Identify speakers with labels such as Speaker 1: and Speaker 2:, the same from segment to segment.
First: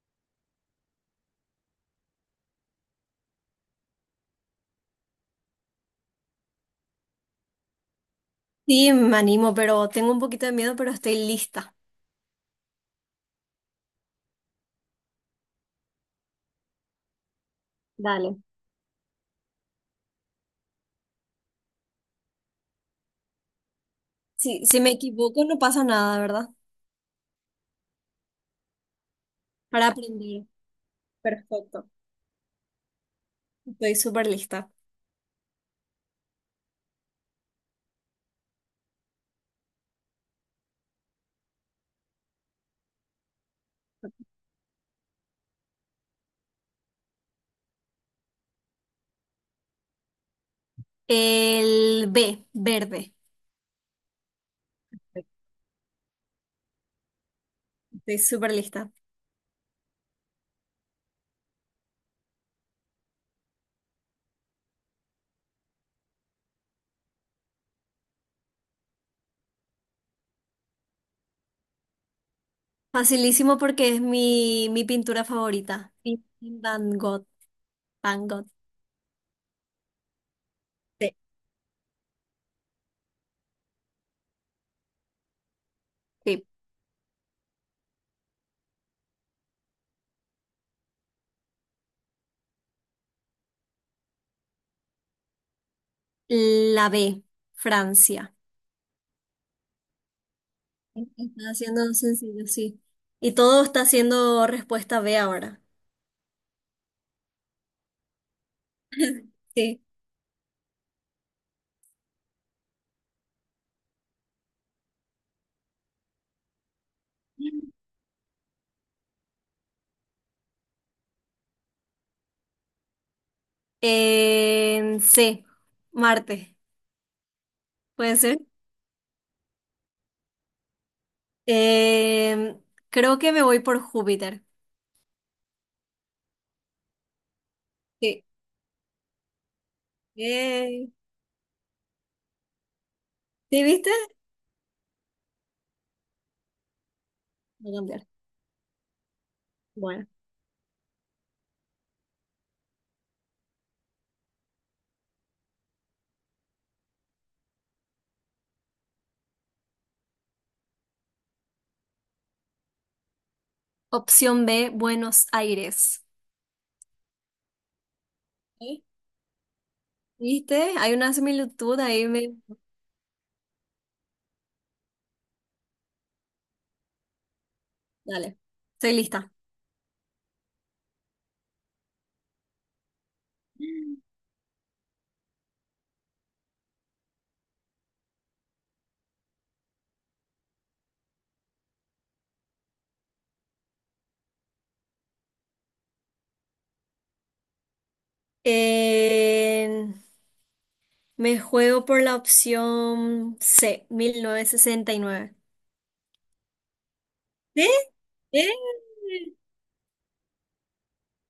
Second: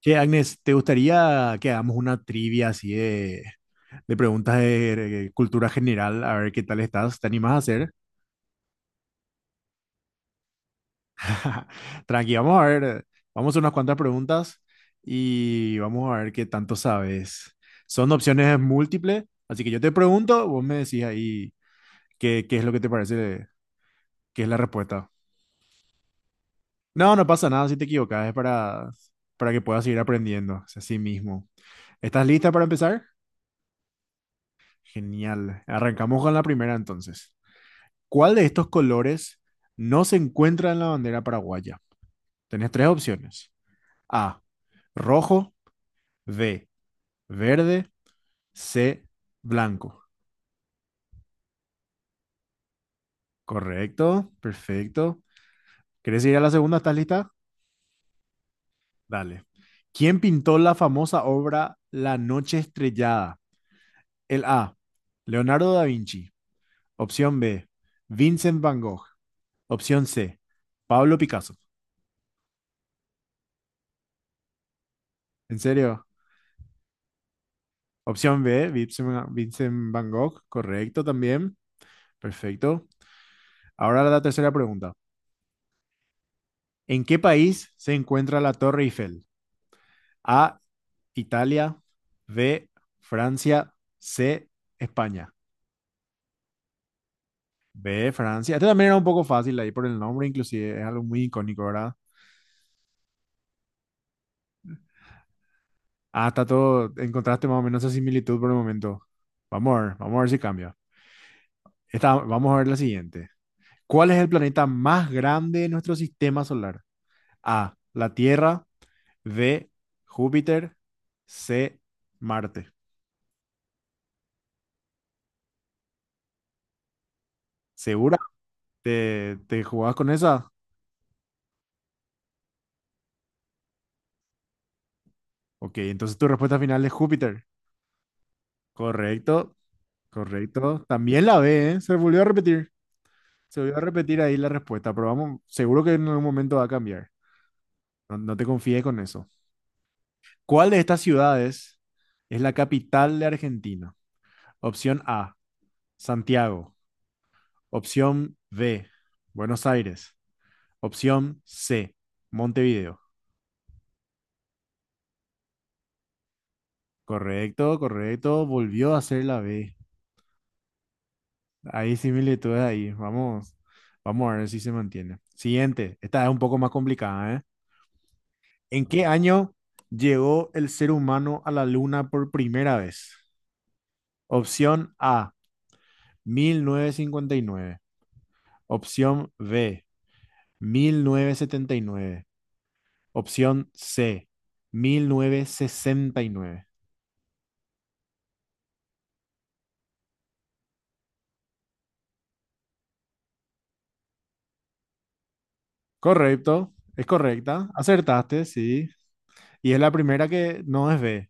Speaker 1: Che, Agnes, ¿te gustaría que hagamos una trivia así de preguntas de cultura general? A ver qué tal estás. ¿Te animas a hacer?
Speaker 2: Sí, me animo, pero tengo un poquito de miedo, pero estoy lista.
Speaker 1: Tranqui, vamos a ver. Vamos a hacer unas cuantas preguntas y vamos a ver qué tanto sabes. Son
Speaker 2: Dale.
Speaker 1: opciones múltiples, así que yo te pregunto, vos me decís ahí qué es lo que te parece, qué es la
Speaker 2: Si me
Speaker 1: respuesta.
Speaker 2: equivoco, no pasa nada, ¿verdad?
Speaker 1: No, no pasa nada si te equivocas, es para que puedas
Speaker 2: Para
Speaker 1: seguir
Speaker 2: aprender.
Speaker 1: aprendiendo, es así mismo.
Speaker 2: Perfecto.
Speaker 1: ¿Estás lista para empezar?
Speaker 2: Estoy súper lista.
Speaker 1: Genial. Arrancamos con la primera entonces. ¿Cuál de estos colores no se encuentra en la bandera paraguaya? Tenés tres opciones. A, rojo, B, verde, C, blanco.
Speaker 2: El B, verde.
Speaker 1: Correcto, perfecto. ¿Querés ir a la segunda? ¿Estás lista?
Speaker 2: Estoy súper lista.
Speaker 1: Dale. ¿Quién pintó la famosa obra La Noche Estrellada? El A, Leonardo da Vinci. Opción B, Vincent Van Gogh. Opción C, Pablo Picasso.
Speaker 2: Facilísimo porque es mi pintura
Speaker 1: ¿En
Speaker 2: favorita.
Speaker 1: serio?
Speaker 2: Sí. Van Gogh. Van
Speaker 1: Opción
Speaker 2: Gogh.
Speaker 1: B, Vincent Van Gogh, correcto
Speaker 2: Sí.
Speaker 1: también. Perfecto. Ahora la tercera pregunta.
Speaker 2: Sí.
Speaker 1: ¿En qué país se encuentra la Torre Eiffel? A, Italia, B, Francia, C, España.
Speaker 2: La B,
Speaker 1: B,
Speaker 2: Francia.
Speaker 1: Francia. Este también era un poco fácil ahí por el nombre, inclusive es algo muy
Speaker 2: Está
Speaker 1: icónico,
Speaker 2: haciendo
Speaker 1: ¿verdad?
Speaker 2: sencillo, sí. Y todo está haciendo respuesta B ahora.
Speaker 1: Ah, está todo, encontraste más o menos esa similitud por el momento.
Speaker 2: Sí.
Speaker 1: Vamos a ver si cambia. Vamos a ver la siguiente. ¿Cuál es el planeta más grande de nuestro sistema solar? A, la Tierra. D, Júpiter, C, Marte.
Speaker 2: Sí, Marte, puede
Speaker 1: ¿Segura?
Speaker 2: ser.
Speaker 1: ¿Te jugabas con esa?
Speaker 2: Em, Creo que me voy por Júpiter.
Speaker 1: Ok, entonces tu respuesta final es Júpiter.
Speaker 2: Sí.
Speaker 1: Correcto, correcto.
Speaker 2: Eh,
Speaker 1: También la B, ¿eh? Se volvió a repetir. Se
Speaker 2: ¿Sí
Speaker 1: volvió a
Speaker 2: viste?
Speaker 1: repetir ahí la respuesta, pero vamos, seguro que en algún momento va a cambiar.
Speaker 2: Voy a cambiar.
Speaker 1: No, no te confíes con eso.
Speaker 2: Bueno.
Speaker 1: ¿Cuál de estas ciudades es la capital de Argentina? Opción A, Santiago. Opción B, Buenos Aires. Opción C, Montevideo.
Speaker 2: Opción B, Buenos Aires.
Speaker 1: Correcto, correcto.
Speaker 2: ¿Sí?
Speaker 1: Volvió a hacer la B.
Speaker 2: ¿Viste? Hay una similitud
Speaker 1: Hay
Speaker 2: ahí. Me...
Speaker 1: similitudes ahí. Vamos, vamos a ver si se mantiene. Siguiente. Esta es un poco más complicada, ¿eh?
Speaker 2: Dale,
Speaker 1: ¿En
Speaker 2: estoy
Speaker 1: qué
Speaker 2: lista.
Speaker 1: año llegó el ser humano a la luna por primera vez? Opción A, 1959. Opción B, 1979. Opción C, 1969.
Speaker 2: Em, Me juego por la opción C, 1969.
Speaker 1: Correcto, es correcta.
Speaker 2: Sí.
Speaker 1: Acertaste, sí. Y es la primera que no es B.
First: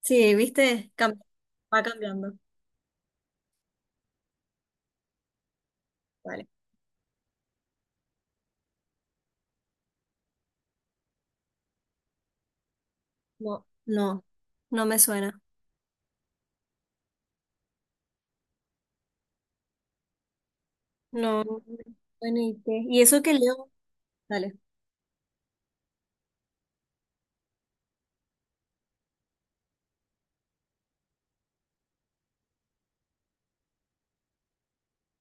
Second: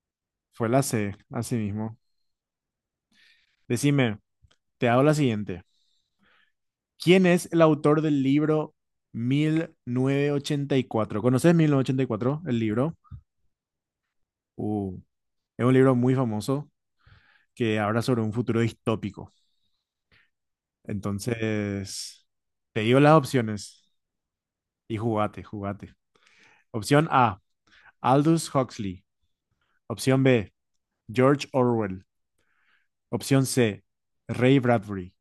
Speaker 2: ¿Sí? Sí
Speaker 1: Fue la
Speaker 2: viste.
Speaker 1: C, así
Speaker 2: Va
Speaker 1: mismo.
Speaker 2: cambiando.
Speaker 1: Decime, te hago la siguiente.
Speaker 2: Vale.
Speaker 1: ¿Quién es el autor del libro 1984? ¿Conoces 1984, el libro?
Speaker 2: No, no, no
Speaker 1: Uh,
Speaker 2: me suena.
Speaker 1: es un libro muy famoso que habla sobre un futuro distópico.
Speaker 2: No, no me
Speaker 1: Entonces,
Speaker 2: suena y
Speaker 1: te digo
Speaker 2: y
Speaker 1: las
Speaker 2: eso que leo.
Speaker 1: opciones
Speaker 2: Dale.
Speaker 1: y jugate, jugate. Opción A, Aldous Huxley. Opción B, George Orwell. Opción C, Ray Bradbury.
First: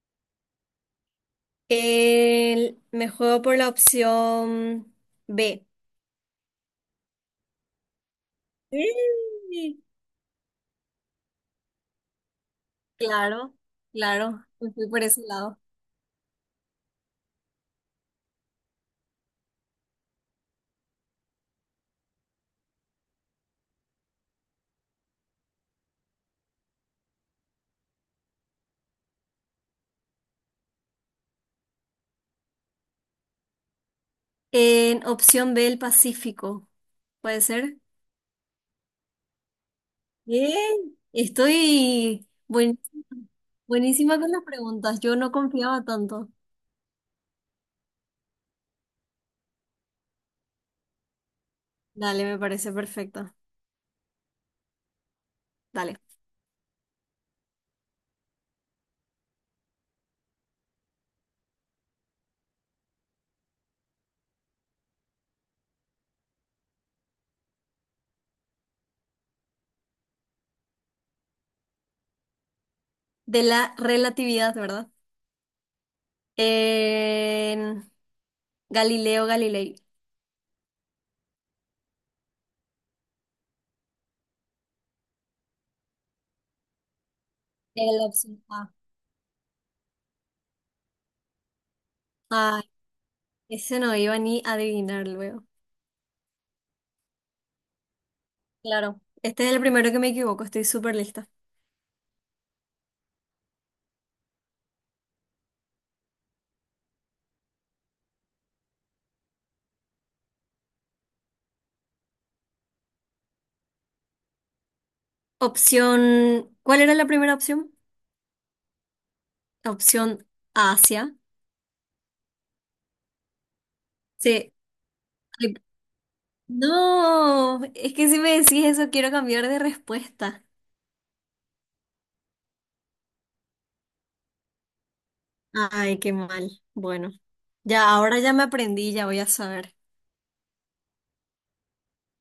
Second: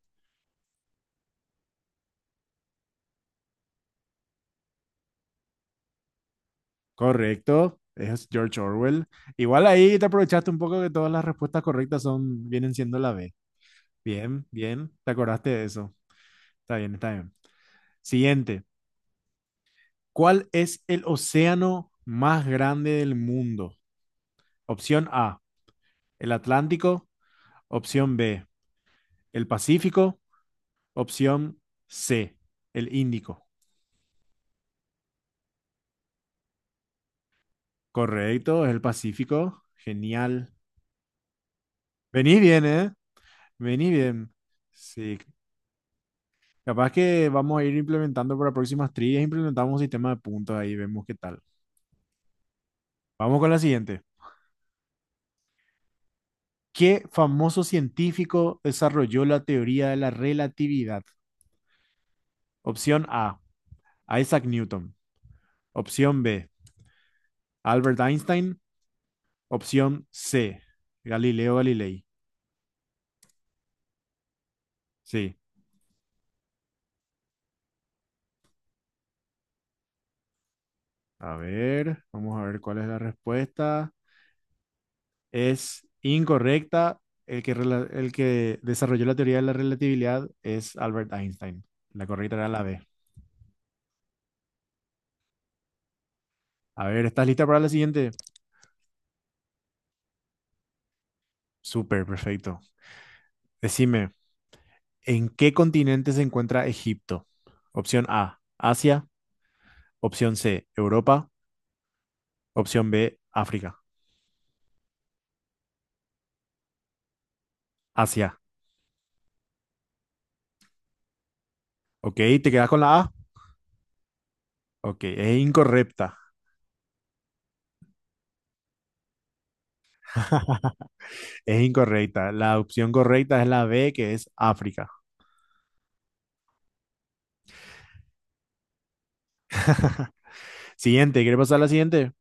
Speaker 2: Me juego por la opción B.
Speaker 1: Correcto, es George Orwell. Igual
Speaker 2: Sí.
Speaker 1: ahí te aprovechaste un poco que todas las respuestas correctas son, vienen siendo la B.
Speaker 2: Claro, claro,
Speaker 1: Bien,
Speaker 2: me fui
Speaker 1: bien,
Speaker 2: por
Speaker 1: te
Speaker 2: ese
Speaker 1: acordaste
Speaker 2: lado.
Speaker 1: de eso. Está bien, está bien. Siguiente, ¿cuál es el océano más grande del mundo? Opción A, el Atlántico. Opción B, el Pacífico. Opción C, el Índico.
Speaker 2: En opción B, el Pacífico. ¿Puede ser?
Speaker 1: Correcto, es el Pacífico. Genial.
Speaker 2: Bien. Estoy
Speaker 1: Vení bien,
Speaker 2: buen-
Speaker 1: ¿eh? Vení
Speaker 2: Buenísima con
Speaker 1: bien.
Speaker 2: las preguntas. Yo
Speaker 1: Sí,
Speaker 2: no confiaba tanto.
Speaker 1: capaz que vamos a ir implementando para próximas trillas, implementamos un sistema de puntos ahí, vemos qué tal.
Speaker 2: Dale, me parece perfecto.
Speaker 1: Vamos con la siguiente.
Speaker 2: Dale.
Speaker 1: ¿Qué famoso científico desarrolló la teoría de la relatividad? Opción A, Isaac Newton. Opción B, Albert Einstein. Opción C, Galileo Galilei.
Speaker 2: De la relatividad, ¿verdad?
Speaker 1: Sí.
Speaker 2: En Galileo Galilei.
Speaker 1: A ver, vamos a ver cuál es la respuesta. Es incorrecta. El
Speaker 2: Era la opción
Speaker 1: que
Speaker 2: A.
Speaker 1: desarrolló la teoría de la relatividad es Albert Einstein. La correcta era la
Speaker 2: Ay,
Speaker 1: B.
Speaker 2: ese no iba ni a adivinar luego.
Speaker 1: A ver, ¿estás lista para la siguiente?
Speaker 2: Claro, este es el primero que me equivoco, estoy súper lista.
Speaker 1: Súper, perfecto. Decime, ¿en qué continente se encuentra Egipto? Opción A, Asia. Opción C, Europa. Opción B, África.
Speaker 2: Opción, ¿cuál era la primera opción?
Speaker 1: Asia.
Speaker 2: Opción Asia.
Speaker 1: ¿Ok? ¿Te quedas con la A?
Speaker 2: Sí.
Speaker 1: Ok, es
Speaker 2: Ay,
Speaker 1: incorrecta.
Speaker 2: no, es que si me decís eso quiero cambiar de respuesta.
Speaker 1: Es incorrecta. La opción correcta es la B, que es África.
Speaker 2: Ay, qué mal. Bueno, ya ahora ya me aprendí, ya voy a saber.
Speaker 1: Siguiente, ¿quieres pasar a la siguiente?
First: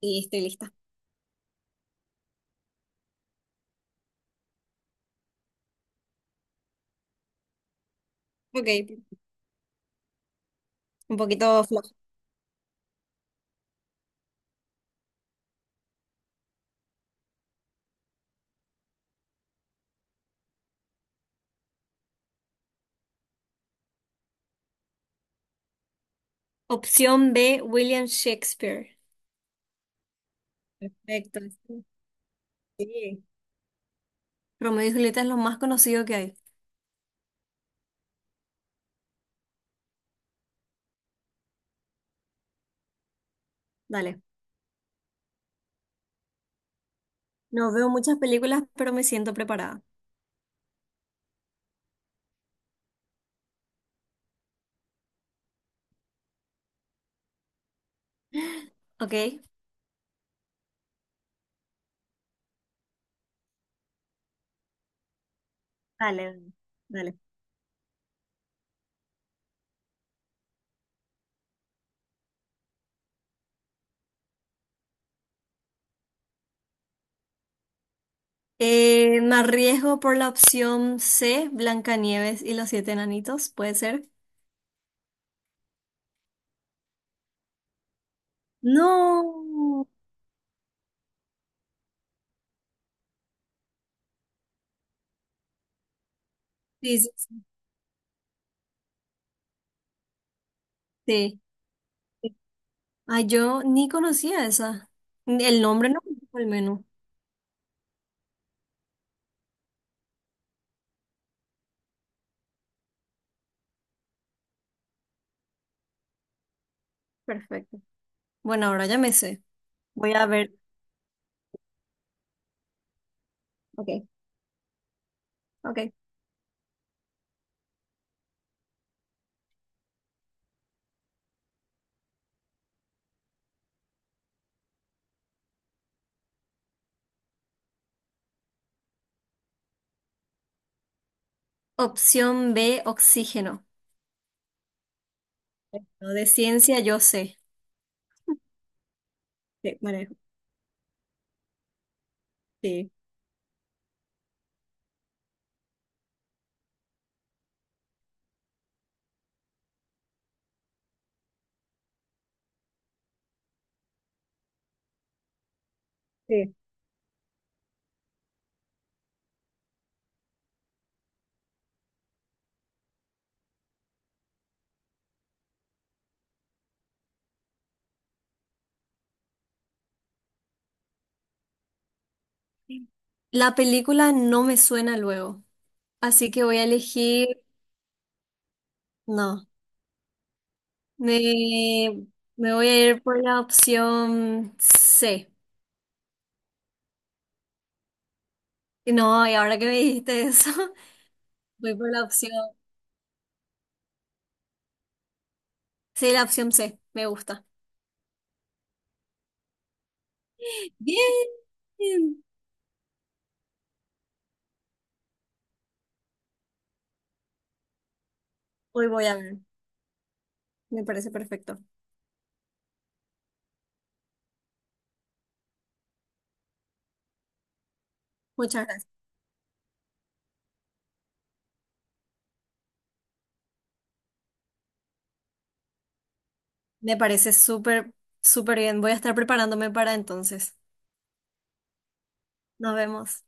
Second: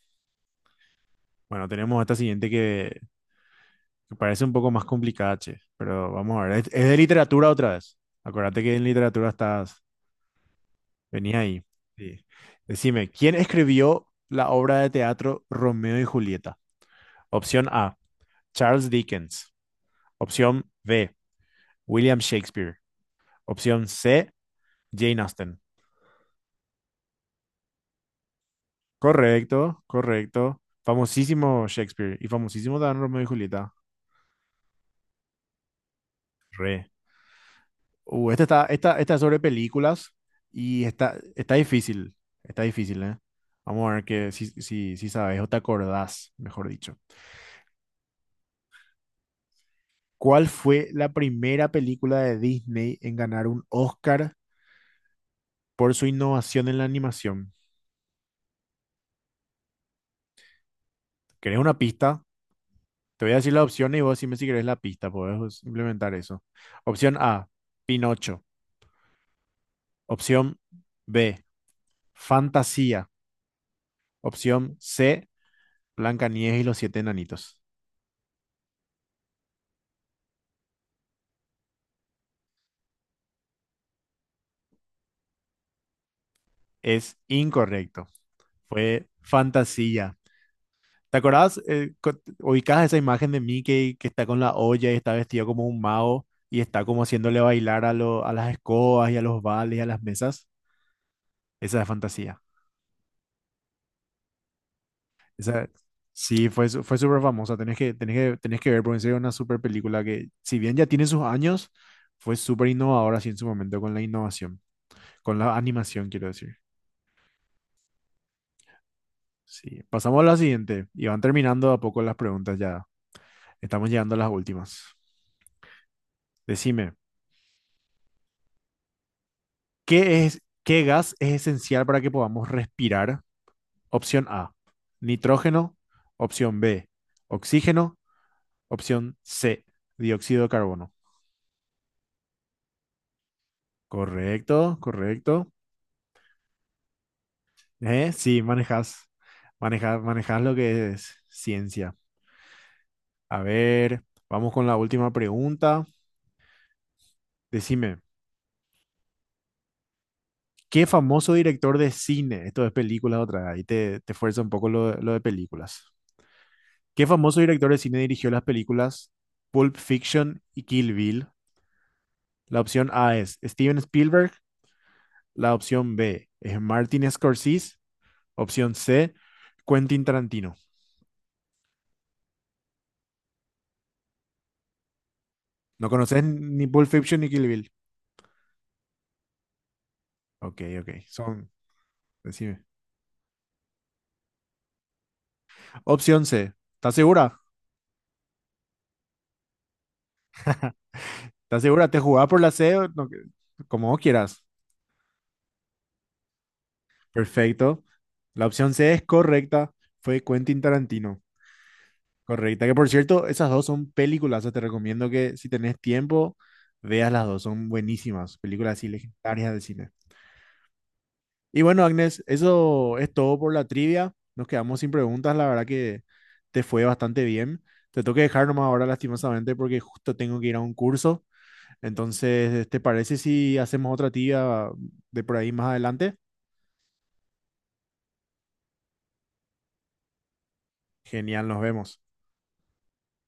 Speaker 2: Y estoy lista.
Speaker 1: Bueno, tenemos esta siguiente que parece un poco más complicada, che, pero vamos a ver. Es de literatura otra vez. Acuérdate
Speaker 2: Ok,
Speaker 1: que en literatura estás,
Speaker 2: un
Speaker 1: venía ahí.
Speaker 2: poquito flojo.
Speaker 1: Sí. Decime, ¿quién escribió la obra de teatro Romeo y Julieta? Opción A, Charles Dickens. Opción B, William Shakespeare. Opción C, Jane Austen.
Speaker 2: Opción B, William Shakespeare.
Speaker 1: Correcto, correcto.
Speaker 2: Perfecto.
Speaker 1: Famosísimo Shakespeare y famosísimo también Romeo
Speaker 2: Sí.
Speaker 1: y Julieta.
Speaker 2: Romeo y Julieta es lo más conocido que hay.
Speaker 1: Re. Esta es sobre películas y está difícil. Está difícil, ¿eh? Vamos a ver
Speaker 2: Dale.
Speaker 1: que si sabes o te acordás, mejor dicho.
Speaker 2: No veo muchas películas, pero me siento preparada.
Speaker 1: ¿Cuál fue la primera película de Disney en ganar un Oscar por su innovación en la animación?
Speaker 2: Ok,
Speaker 1: ¿Querés una pista? Te voy a decir la opción y vos decime si querés la pista, podés implementar
Speaker 2: dale,
Speaker 1: eso. Opción
Speaker 2: dale.
Speaker 1: A, Pinocho. Opción B, Fantasía. Opción C, Blancanieves y los siete enanitos.
Speaker 2: Me arriesgo por la opción C, Blancanieves y los siete enanitos, ¿puede ser?
Speaker 1: Es incorrecto. Fue
Speaker 2: No.
Speaker 1: Fantasía. ¿Te acordás? Eh, ubicás esa imagen de Mickey que está con la olla y está vestido como un mago y está
Speaker 2: Sí,
Speaker 1: como
Speaker 2: sí,
Speaker 1: haciéndole
Speaker 2: sí.
Speaker 1: bailar a, a las escobas y a los vales y a las mesas. Esa es
Speaker 2: Sí.
Speaker 1: fantasía.
Speaker 2: Ah, yo ni conocía esa. Ni el
Speaker 1: Esa,
Speaker 2: nombre no me dijo al
Speaker 1: sí, fue,
Speaker 2: menos.
Speaker 1: fue súper famosa. Tenés que, tenés que, tenés que ver, porque en serio es una súper película que, si bien ya tiene sus años, fue súper innovadora así en su momento con la innovación, con la animación, quiero decir.
Speaker 2: Perfecto. Bueno, ahora ya me sé.
Speaker 1: Sí,
Speaker 2: Voy
Speaker 1: pasamos a
Speaker 2: a
Speaker 1: la
Speaker 2: ver.
Speaker 1: siguiente y van terminando a poco las preguntas ya. Estamos
Speaker 2: Ok,
Speaker 1: llegando a las últimas.
Speaker 2: ok.
Speaker 1: Decime. ¿Qué gas es esencial para que podamos respirar? Opción A, nitrógeno. Opción B, oxígeno. Opción C, dióxido de carbono.
Speaker 2: Opción B, oxígeno.
Speaker 1: Correcto, correcto.
Speaker 2: No, de ciencia yo sé.
Speaker 1: Sí, manejas,
Speaker 2: Sí,
Speaker 1: manejas,
Speaker 2: manejo.
Speaker 1: manejas lo que es ciencia.
Speaker 2: Sí,
Speaker 1: A ver, vamos con la última pregunta. Decime, ¿qué famoso director de cine? Esto es películas otra vez, ahí te fuerza un poco lo de películas.
Speaker 2: sí.
Speaker 1: ¿Qué famoso director de cine dirigió las películas Pulp Fiction y Kill Bill? La opción A es Steven Spielberg, la opción B es Martin Scorsese, opción C, Quentin Tarantino.
Speaker 2: La película no me suena luego,
Speaker 1: No conoces
Speaker 2: así que voy a
Speaker 1: ni Pulp Fiction
Speaker 2: elegir,
Speaker 1: ni Kill Bill.
Speaker 2: no,
Speaker 1: Ok, ok, son,
Speaker 2: me, me
Speaker 1: decime.
Speaker 2: voy a ir por la opción C.
Speaker 1: Opción C, ¿estás segura?
Speaker 2: Y no, y ahora que me dijiste eso,
Speaker 1: ¿Estás
Speaker 2: voy
Speaker 1: segura?
Speaker 2: por
Speaker 1: ¿Te
Speaker 2: la
Speaker 1: jugás
Speaker 2: opción,
Speaker 1: por la C? ¿O no? Como vos quieras.
Speaker 2: sí, la opción C, me gusta.
Speaker 1: Perfecto. La opción C es correcta, fue Quentin
Speaker 2: Bien,
Speaker 1: Tarantino. Correcta, que por cierto, esas dos son películas, te recomiendo que si tenés tiempo, veas las dos, son buenísimas, películas
Speaker 2: hoy
Speaker 1: así
Speaker 2: voy a ver,
Speaker 1: legendarias del cine.
Speaker 2: me parece perfecto.
Speaker 1: Y bueno, Agnes, eso es todo por la trivia, nos quedamos sin preguntas, la verdad que te fue bastante bien. Te tengo que dejar nomás
Speaker 2: Muchas
Speaker 1: ahora
Speaker 2: gracias.
Speaker 1: lastimosamente porque justo tengo que ir a un curso, entonces, ¿te parece si hacemos otra trivia de por ahí más adelante?
Speaker 2: Me parece súper, súper bien. Voy a estar preparándome para entonces.
Speaker 1: Genial, nos vemos.
Speaker 2: Nos vemos.